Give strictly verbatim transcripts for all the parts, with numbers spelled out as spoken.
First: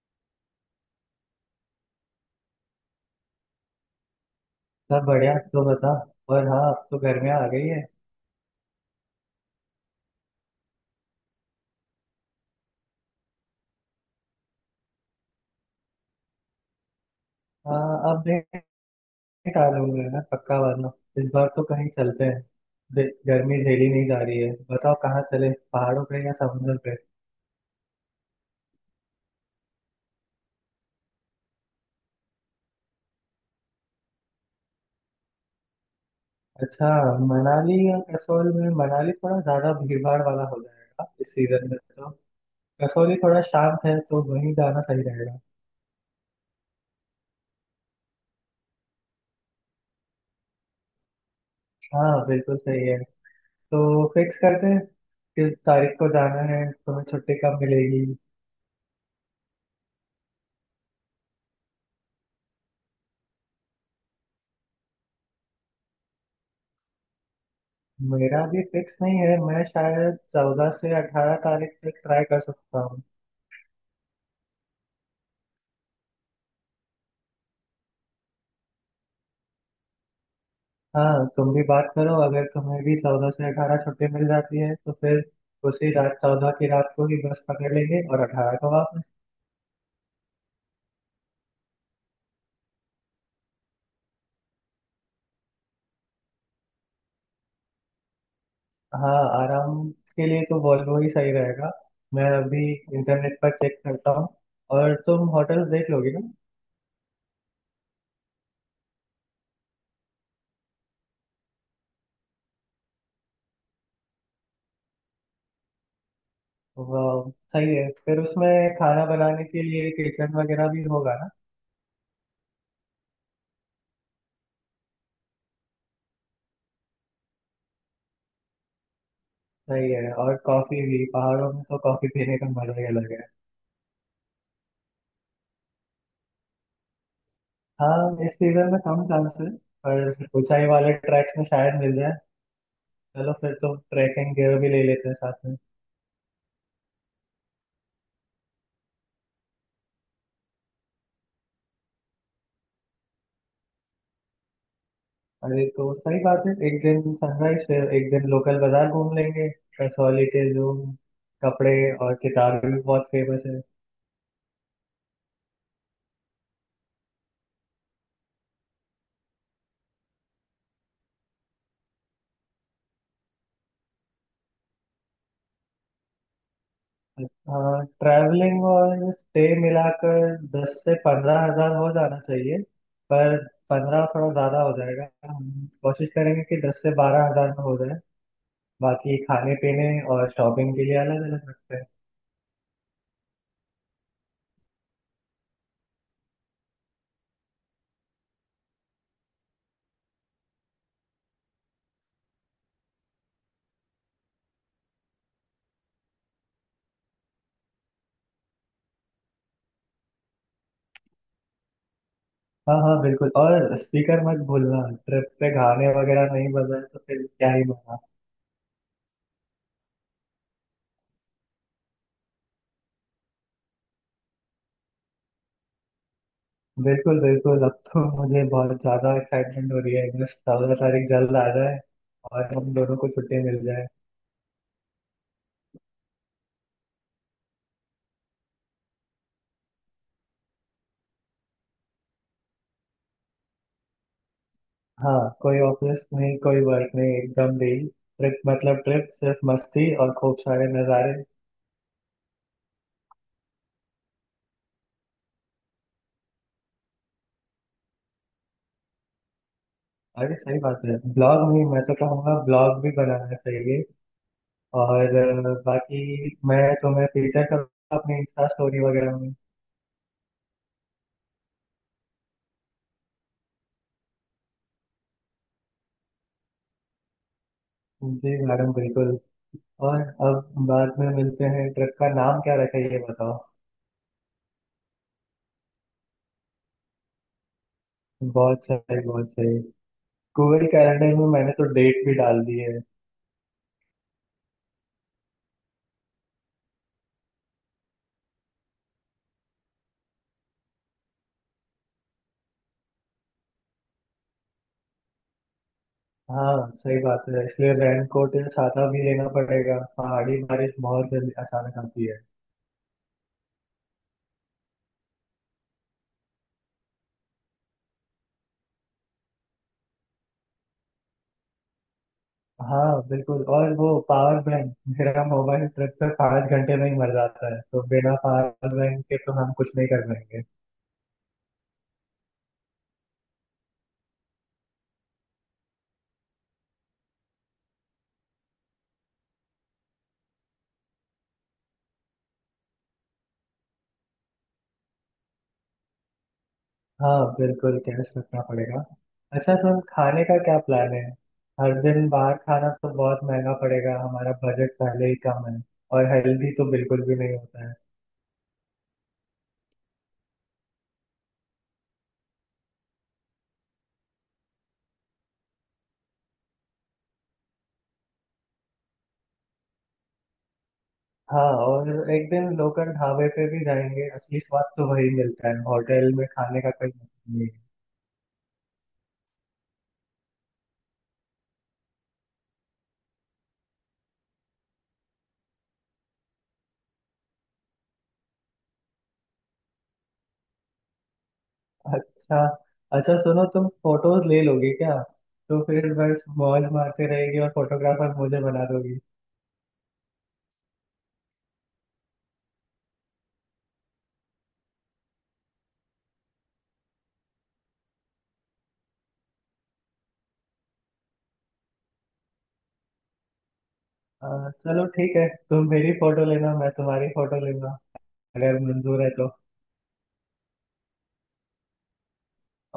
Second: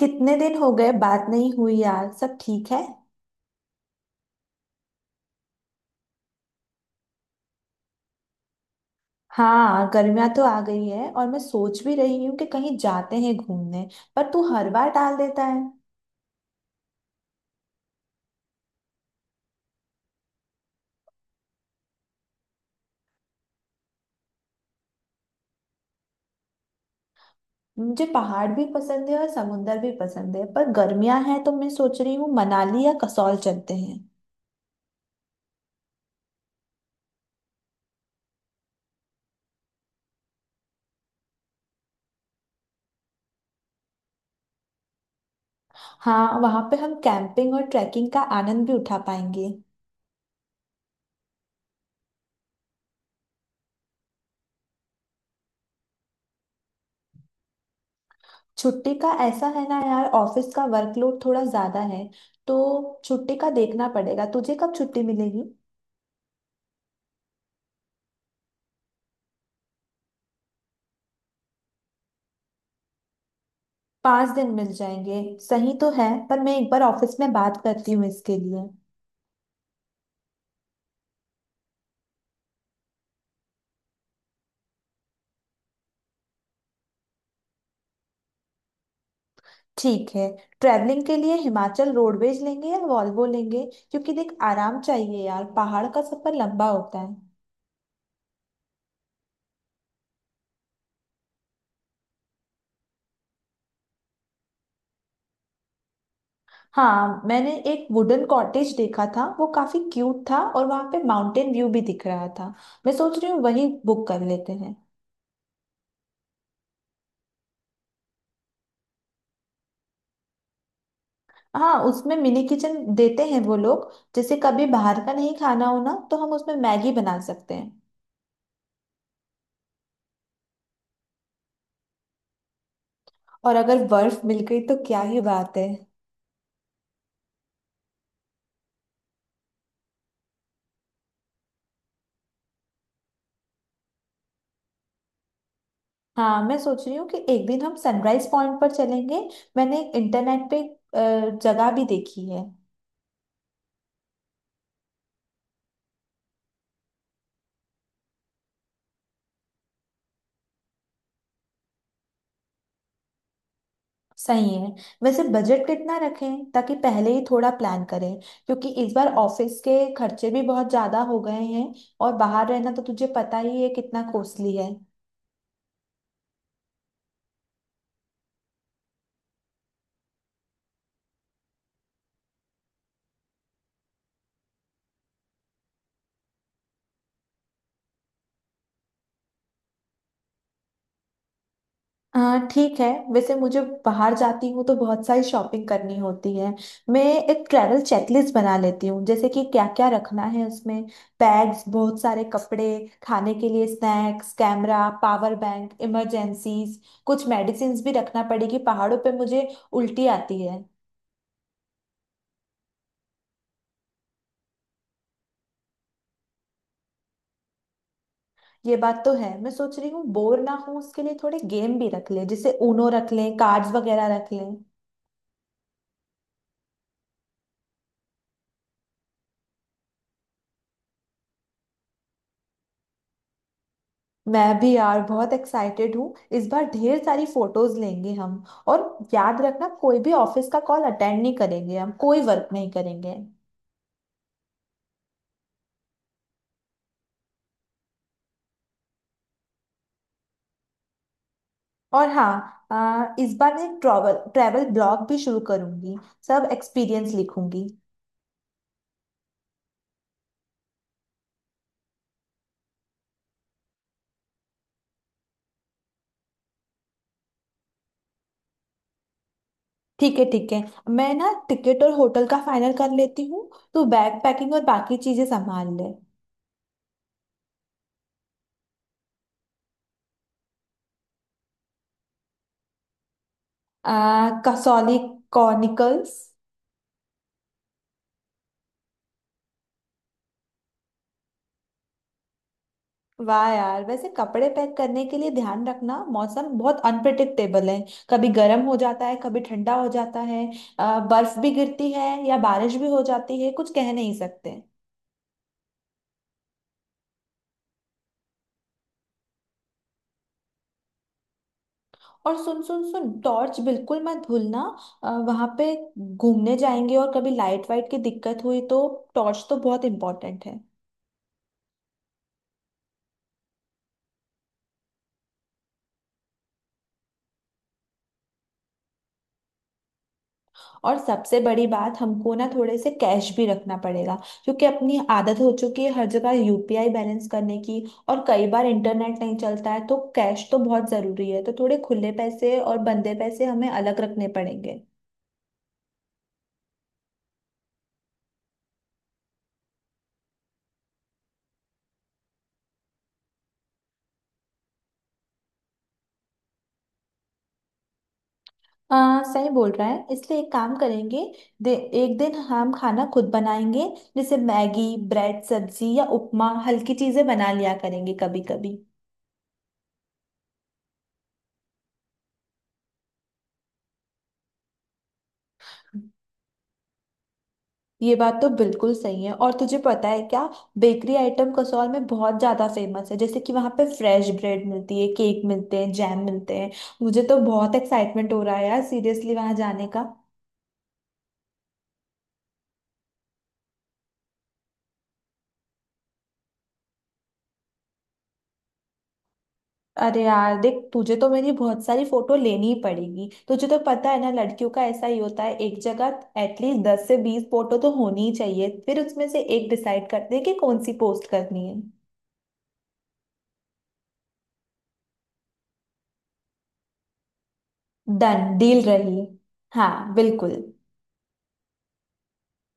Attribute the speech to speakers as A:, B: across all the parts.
A: कितने दिन हो गए बात नहीं हुई यार, सब ठीक है?
B: सब बढ़िया तो बता। और हाँ अब तो गर्मियाँ आ गई है।
A: हाँ, गर्मियाँ तो आ गई है और मैं सोच भी रही हूँ कि कहीं जाते हैं घूमने। पर तू हर बार टाल देता है।
B: हाँ अब देख आ लूंगा ना पक्का वाला। इस बार तो कहीं चलते हैं। दे- गर्मी झेली नहीं जा रही है। बताओ कहाँ चले, पहाड़ों पे या समुद्र पे?
A: मुझे पहाड़ भी पसंद है और समुंदर भी पसंद है, पर गर्मियाँ हैं तो मैं सोच रही हूँ मनाली या कसौल चलते हैं।
B: अच्छा, मनाली या कसौल में मनाली थोड़ा ज्यादा भीड़ भाड़ वाला हो जाएगा इस सीजन में तो। कसौली थोड़ा शांत है तो वहीं जाना सही रहेगा।
A: हाँ, वहाँ पे हम कैंपिंग और ट्रैकिंग का आनंद भी उठा पाएंगे।
B: हाँ बिल्कुल सही है। तो फिक्स करते हैं। किस तारीख को जाना है, तुम्हें छुट्टी कब मिलेगी?
A: छुट्टी का ऐसा है ना यार, ऑफिस का वर्कलोड थोड़ा ज्यादा है, तो छुट्टी का देखना पड़ेगा। तुझे कब छुट्टी मिलेगी?
B: मेरा भी फिक्स नहीं है, मैं शायद चौदह से अठारह तारीख तक ट्राई कर सकता हूँ।
A: पाँच दिन मिल जाएंगे। सही तो है, पर मैं एक बार ऑफिस में बात करती हूँ इसके लिए।
B: हाँ, तुम भी बात करो, अगर तुम्हें भी चौदह से अठारह छुट्टी मिल जाती है तो फिर उसी रात चौदह की रात को ही बस पकड़ लेंगे और अठारह को वापस।
A: ठीक है। ट्रैवलिंग के लिए हिमाचल रोडवेज लेंगे या वॉल्वो लेंगे? क्योंकि देख, आराम चाहिए यार, पहाड़ का सफर लंबा होता है।
B: हाँ, आराम के लिए तो वॉल्वो ही सही रहेगा। मैं अभी इंटरनेट पर चेक करता हूँ। और तुम होटल्स देख लोगे ना?
A: हाँ, मैंने एक वुडन कॉटेज देखा था, वो काफी क्यूट था और वहाँ पे माउंटेन व्यू भी दिख रहा था। मैं सोच रही हूँ वही बुक कर लेते हैं।
B: वाह सही है। फिर उसमें खाना बनाने के लिए किचन वगैरह भी होगा ना?
A: हाँ, उसमें मिनी किचन देते हैं वो लोग। जैसे कभी बाहर का नहीं खाना हो ना, तो हम उसमें मैगी बना सकते हैं।
B: सही है। और कॉफी भी, पहाड़ों में तो कॉफी पीने का मजा ही अलग है।
A: और अगर बर्फ मिल गई तो क्या ही बात है।
B: हाँ, इस सीजन में कम चांस है, पर ऊंचाई वाले ट्रैक्स में शायद मिल जाए। चलो फिर तो ट्रैकिंग गियर भी ले लेते हैं साथ में।
A: हाँ, मैं सोच रही हूँ कि एक दिन हम सनराइज पॉइंट पर चलेंगे। मैंने इंटरनेट पे अ, जगह भी देखी है।
B: अरे तो सही बात है, एक दिन सनराइज फिर एक दिन लोकल बाजार घूम लेंगे। कसौली के जो कपड़े और किताबें भी बहुत फेमस है।
A: सही है। वैसे बजट कितना रखें, ताकि पहले ही थोड़ा प्लान करें, क्योंकि इस बार ऑफिस के खर्चे भी बहुत ज़्यादा हो गए हैं और बाहर रहना तो तुझे पता ही है कितना कॉस्टली है।
B: हाँ, ट्रैवलिंग और स्टे मिलाकर दस से पंद्रह हजार हो जाना चाहिए। पर पंद्रह थोड़ा ज़्यादा हो जाएगा, हम कोशिश करेंगे कि दस से बारह हजार में हो जाए। बाकी खाने पीने और शॉपिंग के लिए अलग अलग रखते हैं।
A: हाँ, ठीक है। वैसे मुझे बाहर जाती हूँ तो बहुत सारी शॉपिंग करनी होती है। मैं एक ट्रैवल चेकलिस्ट बना लेती हूँ जैसे कि क्या क्या रखना है उसमें। बैग्स, बहुत सारे कपड़े, खाने के लिए snacks, camera, power bank, emergencies. कुछ मेडिसिन्स भी रखना पड़ेगी, पहाड़ों पे मुझे उल्टी आती है।
B: हाँ हाँ बिल्कुल, और स्पीकर मत भूलना। ट्रिप पे गाने वगैरह नहीं बजाए तो फिर क्या ही मजा।
A: ये बात तो है। मैं सोच रही हूँ बोर ना हो, उसके लिए थोड़े गेम भी रख लें, जैसे ऊनो रख लें, कार्ड्स वगैरह रख लें।
B: बिल्कुल बिल्कुल, अब तो मुझे बहुत ज्यादा एक्साइटमेंट हो रही है, बस चौदह तारीख जल्द आ जाए और हम दोनों को छुट्टी मिल जाए।
A: मैं भी यार बहुत एक्साइटेड हूँ। इस बार ढेर सारी फोटोज लेंगे हम। और याद रखना, कोई भी ऑफिस का कॉल अटेंड नहीं करेंगे, हम कोई वर्क नहीं करेंगे।
B: हाँ, कोई ऑफिस नहीं कोई वर्क नहीं, एकदम भी ट्रिप मतलब ट्रिप, सिर्फ मस्ती और खूब सारे नज़ारे।
A: और हाँ, आ, इस बार मैं ट्रैवल ट्रैवल ब्लॉग भी शुरू करूंगी। सब एक्सपीरियंस लिखूंगी।
B: अरे सही बात है, ब्लॉग भी, मैं तो कहूँगा ब्लॉग भी बनाना चाहिए। और अ, बाकी मैं तुम्हें फीचर करूँगा अपनी इंस्टा स्टोरी वगैरह में।
A: ठीक है, ठीक है। मैं ना टिकट और होटल का फाइनल कर लेती हूँ। तू बैग पैकिंग और बाकी चीजें संभाल ले।
B: जी मैडम बिल्कुल। और अब बाद में मिलते हैं, ट्रिप का नाम क्या रखा है ये बताओ?
A: आ, कसौली कॉनिकल्स।
B: बहुत सही बहुत सही। गूगल कैलेंडर में मैंने तो डेट भी डाल दी है।
A: वाह यार, वैसे कपड़े पैक करने के लिए ध्यान रखना, मौसम बहुत अनप्रिडिक्टेबल है। कभी गर्म हो जाता है, कभी ठंडा हो जाता है। अ, बर्फ भी गिरती है या बारिश भी हो जाती है, कुछ कह नहीं सकते।
B: हाँ सही बात है, इसलिए रेन कोट या छाता भी लेना पड़ेगा, पहाड़ी बारिश बहुत जल्दी अचानक आती है।
A: और सुन सुन सुन, टॉर्च बिल्कुल मत भूलना। वहां पे घूमने जाएंगे और कभी लाइट वाइट की दिक्कत हुई तो टॉर्च तो बहुत इंपॉर्टेंट है।
B: हाँ बिल्कुल, और वो पावर बैंक, मेरा मोबाइल ट्रिप पे पाँच घंटे में ही मर जाता है, तो बिना पावर बैंक के तो हम कुछ नहीं कर पाएंगे।
A: और सबसे बड़ी बात, हमको ना थोड़े से कैश भी रखना पड़ेगा, क्योंकि अपनी आदत हो चुकी है हर जगह यूपीआई बैलेंस करने की। और कई बार इंटरनेट नहीं चलता है, तो कैश तो बहुत ज़रूरी है। तो थोड़े खुले पैसे और बंदे पैसे हमें अलग रखने पड़ेंगे।
B: हाँ बिल्कुल, टेस्ट रखना पड़ेगा। अच्छा सुन, खाने का क्या प्लान है? हर दिन बाहर खाना तो बहुत महंगा पड़ेगा, हमारा बजट पहले ही कम है, और हेल्दी तो बिल्कुल भी नहीं होता है।
A: आ, सही बोल रहा है, इसलिए एक काम करेंगे, दे, एक दिन हम खाना खुद बनाएंगे। जैसे मैगी, ब्रेड, सब्जी या उपमा, हल्की चीज़ें बना लिया करेंगे कभी कभी।
B: हाँ, और एक दिन लोकल ढाबे पे भी जाएंगे, असली स्वाद तो वही मिलता है, होटल में खाने का कोई मतलब नहीं है।
A: ये बात तो बिल्कुल सही है। और तुझे पता है क्या, बेकरी आइटम कसौल में बहुत ज्यादा फेमस है, जैसे कि वहां पे फ्रेश ब्रेड मिलती है, केक मिलते हैं, जैम मिलते हैं। मुझे तो बहुत एक्साइटमेंट हो रहा है यार, सीरियसली वहां जाने का।
B: अच्छा अच्छा सुनो, तुम फोटोज ले लोगे क्या? तो फिर बस मौज मारते रहेगी और फोटोग्राफर मुझे बना दोगी।
A: अरे यार देख, तुझे तो मेरी बहुत सारी फोटो लेनी ही पड़ेगी। तुझे तो पता है ना लड़कियों का ऐसा ही होता है। एक जगह एटलीस्ट दस से बीस फोटो तो होनी ही चाहिए, फिर उसमें से एक डिसाइड करते हैं कि कौन सी पोस्ट करनी है।
B: आ, चलो ठीक है, तुम मेरी फोटो लेना, मैं तुम्हारी फोटो लूंगा,
A: डन
B: अगर
A: डील
B: मंजूर है
A: रही।
B: तो।
A: हाँ, बिल्कुल।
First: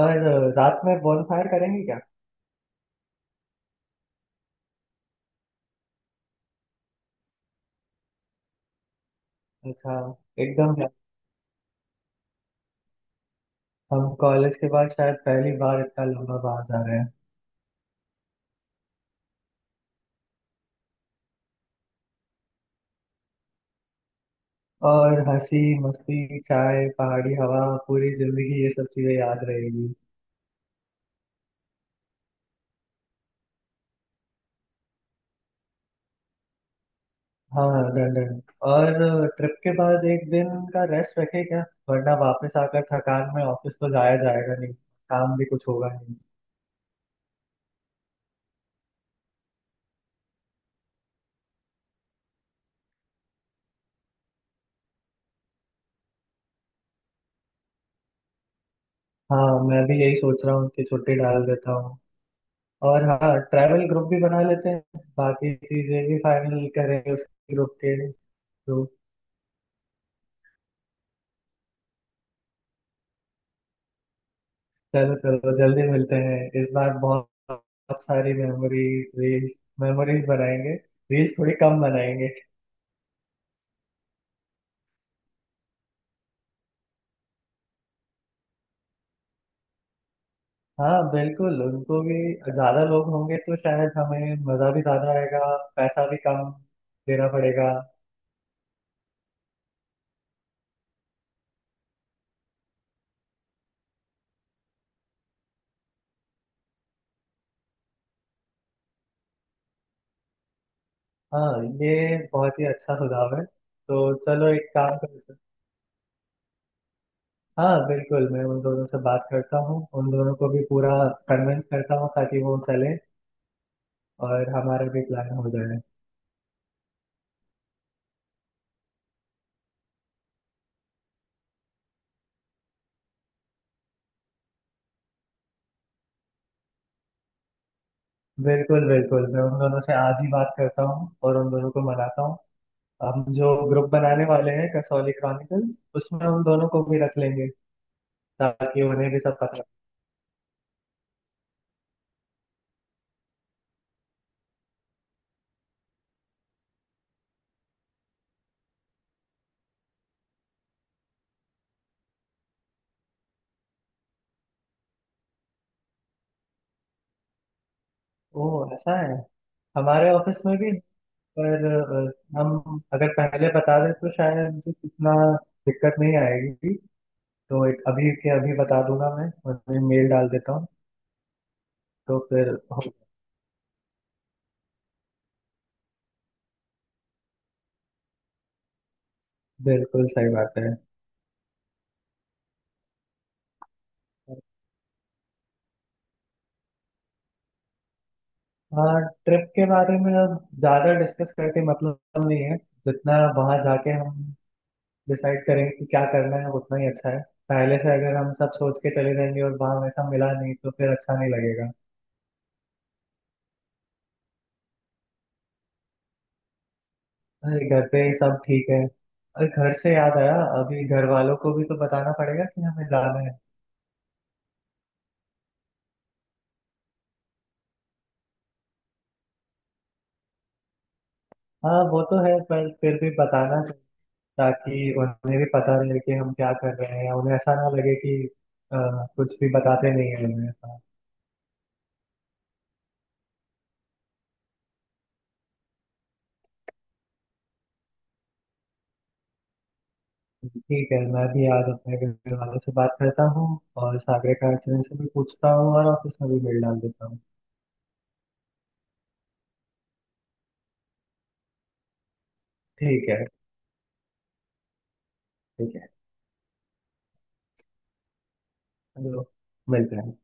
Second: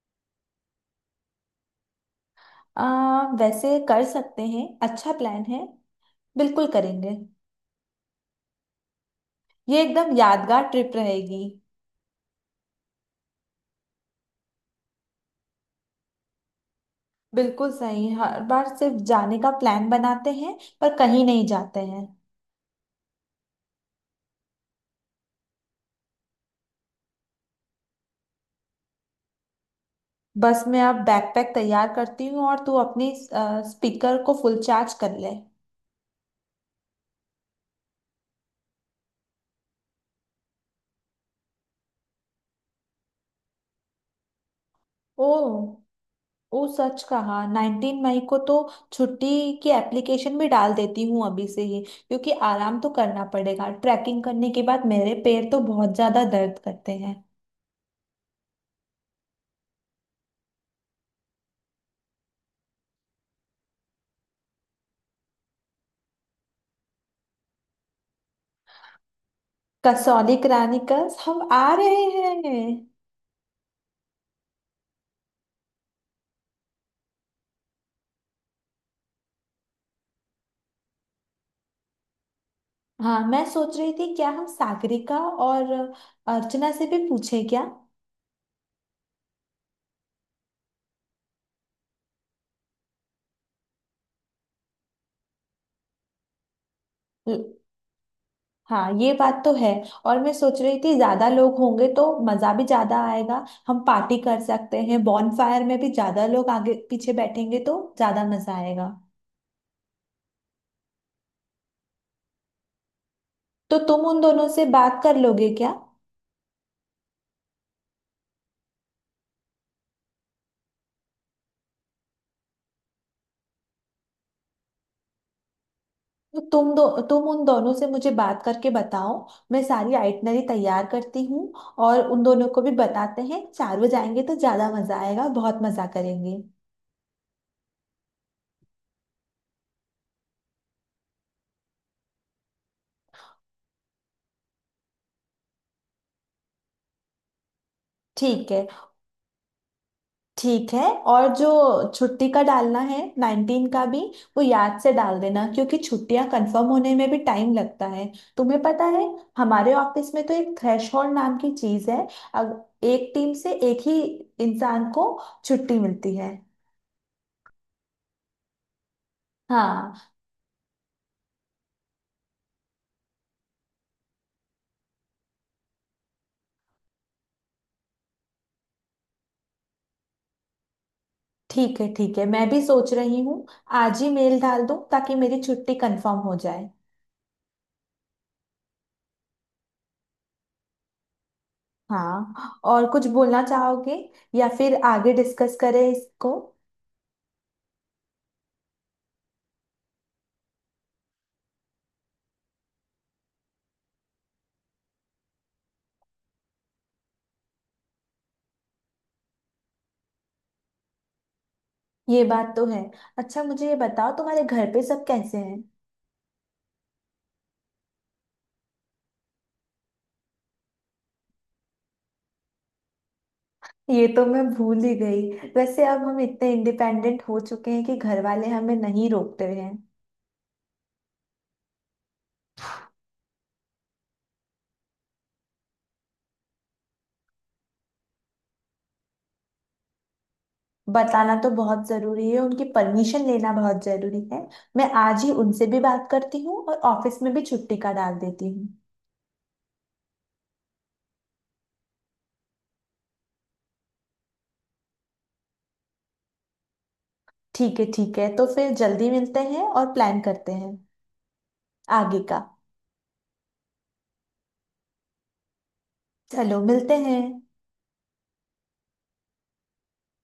B: और अ, रात में फायर करेंगे क्या?
A: आ, वैसे कर सकते हैं, अच्छा प्लान है, बिल्कुल करेंगे। ये
B: अच्छा।
A: एकदम यादगार
B: एकदम,
A: ट्रिप रहेगी।
B: हम कॉलेज के बाद शायद पहली बार इतना लंबा बाहर जा रहे हैं।
A: बिल्कुल सही, हर बार सिर्फ जाने का प्लान बनाते हैं पर कहीं नहीं जाते हैं।
B: और हंसी मस्ती चाय पहाड़ी हवा, पूरी जिंदगी ये सब चीजें याद रहेगी।
A: बस मैं अब बैकपैक तैयार करती हूँ और तू अपनी आ, स्पीकर को फुल चार्ज कर ले।
B: हाँ डन डन। और ट्रिप के बाद एक दिन का रेस्ट रखें क्या? वरना वापस आकर थकान में ऑफिस तो जाया जाएगा नहीं,
A: ओ।
B: काम भी कुछ होगा नहीं।
A: ओ सच कहा, नाइनटीन मई को तो छुट्टी की एप्लीकेशन भी डाल देती हूँ अभी से ही, क्योंकि आराम तो करना पड़ेगा। ट्रैकिंग करने के बाद मेरे पैर तो बहुत ज़्यादा दर्द करते हैं।
B: हाँ, मैं भी यही सोच रहा हूँ कि छुट्टी डाल देता हूँ। और हाँ, ट्रैवल ग्रुप भी बना लेते हैं, बाकी चीजें भी फाइनल करेंगे उस ग्रुप के तो।
A: कसौली करानिकस हम आ रहे हैं।
B: चलो चलो जल्दी मिलते हैं, इस बार बहुत बहुत सारी मेमोरीज रील्स, मेमोरीज बनाएंगे, रील्स थोड़ी कम बनाएंगे।
A: हाँ, मैं सोच रही थी क्या हम सागरिका और अर्चना से भी पूछें क्या?
B: हाँ बिल्कुल उनको भी, ज्यादा लोग होंगे तो शायद हमें मजा भी ज्यादा आएगा, पैसा भी कम देना
A: ल-
B: पड़ेगा।
A: हाँ, ये बात तो है। और मैं सोच रही थी ज्यादा लोग होंगे तो मजा भी ज्यादा आएगा, हम पार्टी कर सकते हैं, बॉनफायर में भी ज्यादा लोग आगे पीछे बैठेंगे तो ज्यादा मजा आएगा।
B: हाँ ये बहुत ही अच्छा सुझाव है,
A: तो
B: तो
A: तुम उन
B: चलो
A: दोनों से
B: एक काम
A: बात कर
B: करते हैं।
A: लोगे क्या?
B: हाँ बिल्कुल, मैं उन दोनों से बात करता हूँ, उन दोनों को भी पूरा कन्विंस करता हूँ ताकि वो चले और हमारा भी प्लान हो जाए।
A: तो तुम दो तुम उन दोनों से मुझे बात करके बताओ। मैं सारी आइटनरी तैयार करती हूँ, और उन दोनों को भी बताते हैं। चारों जाएंगे तो ज्यादा मजा आएगा, बहुत मजा करेंगे।
B: बिल्कुल बिल्कुल, मैं उन दोनों से आज ही बात करता हूँ और उन दोनों को मनाता हूँ। हम जो ग्रुप बनाने वाले हैं कसौली क्रॉनिकल्स, उसमें उन दोनों को भी रख लेंगे,
A: ठीक है,
B: ताकि उन्हें भी सब पता।
A: ठीक है। और जो छुट्टी का डालना है नाइनटीन का भी, वो याद से डाल देना क्योंकि छुट्टियां कंफर्म होने में भी टाइम लगता है, तुम्हें पता है। हमारे ऑफिस में तो एक थ्रेशहोल्ड नाम की चीज है। अग- एक टीम से एक ही इंसान को छुट्टी मिलती है।
B: ओ, ऐसा है?
A: हाँ।
B: हमारे ऑफिस में भी, पर अ, हम अगर पहले बता दें तो शायद इतना दिक्कत नहीं आएगी। तो एक अभी के अभी बता दूंगा, मैं उन्हें मेल डाल देता हूँ।
A: ठीक है, ठीक
B: तो
A: है, मैं
B: फिर
A: भी
B: हो-
A: सोच रही हूँ आज ही मेल डाल दूँ ताकि मेरी छुट्टी कंफर्म हो जाए।
B: बिल्कुल सही बात है।
A: हाँ, और कुछ बोलना चाहोगे? या फिर आगे डिस्कस करें इसको?
B: हाँ, ट्रिप के बारे में अब ज्यादा डिस्कस करके मतलब नहीं है, जितना वहां जाके हम डिसाइड करेंगे कि क्या करना है उतना ही अच्छा है। पहले से अगर हम सब सोच के चले जाएंगे और वहां वैसा मिला नहीं तो फिर अच्छा नहीं लगेगा।
A: ये बात तो है। अच्छा मुझे ये बताओ, तुम्हारे घर पे सब कैसे हैं?
B: अरे घर पे ही सब ठीक है, अरे घर से याद आया, अभी घर वालों को भी तो बताना पड़ेगा कि हमें जाना है।
A: ये तो मैं भूल ही गई। वैसे अब हम इतने इंडिपेंडेंट हो चुके हैं कि घर वाले हमें नहीं रोकते हैं।
B: हाँ वो तो है, पर फिर भी बताना चाहिए, ताकि उन्हें भी पता रहे कि हम क्या कर रहे हैं, उन्हें ऐसा ना लगे कि अ, कुछ भी बताते नहीं है उन्हें।
A: बताना तो बहुत जरूरी है, उनकी परमिशन लेना बहुत जरूरी है। मैं आज ही उनसे भी बात करती हूँ और ऑफिस में भी छुट्टी का डाल देती हूँ।
B: ठीक है, मैं भी आज अपने घर वालों से बात करता हूँ और सागरे का एक्सीडेंट से भी पूछता हूँ और ऑफिस में भी मेल डाल देता हूँ।
A: ठीक है, ठीक है, तो फिर जल्दी मिलते हैं और प्लान करते हैं आगे का।
B: ठीक है ठीक है,
A: चलो मिलते हैं।
B: चलो मिलते हैं।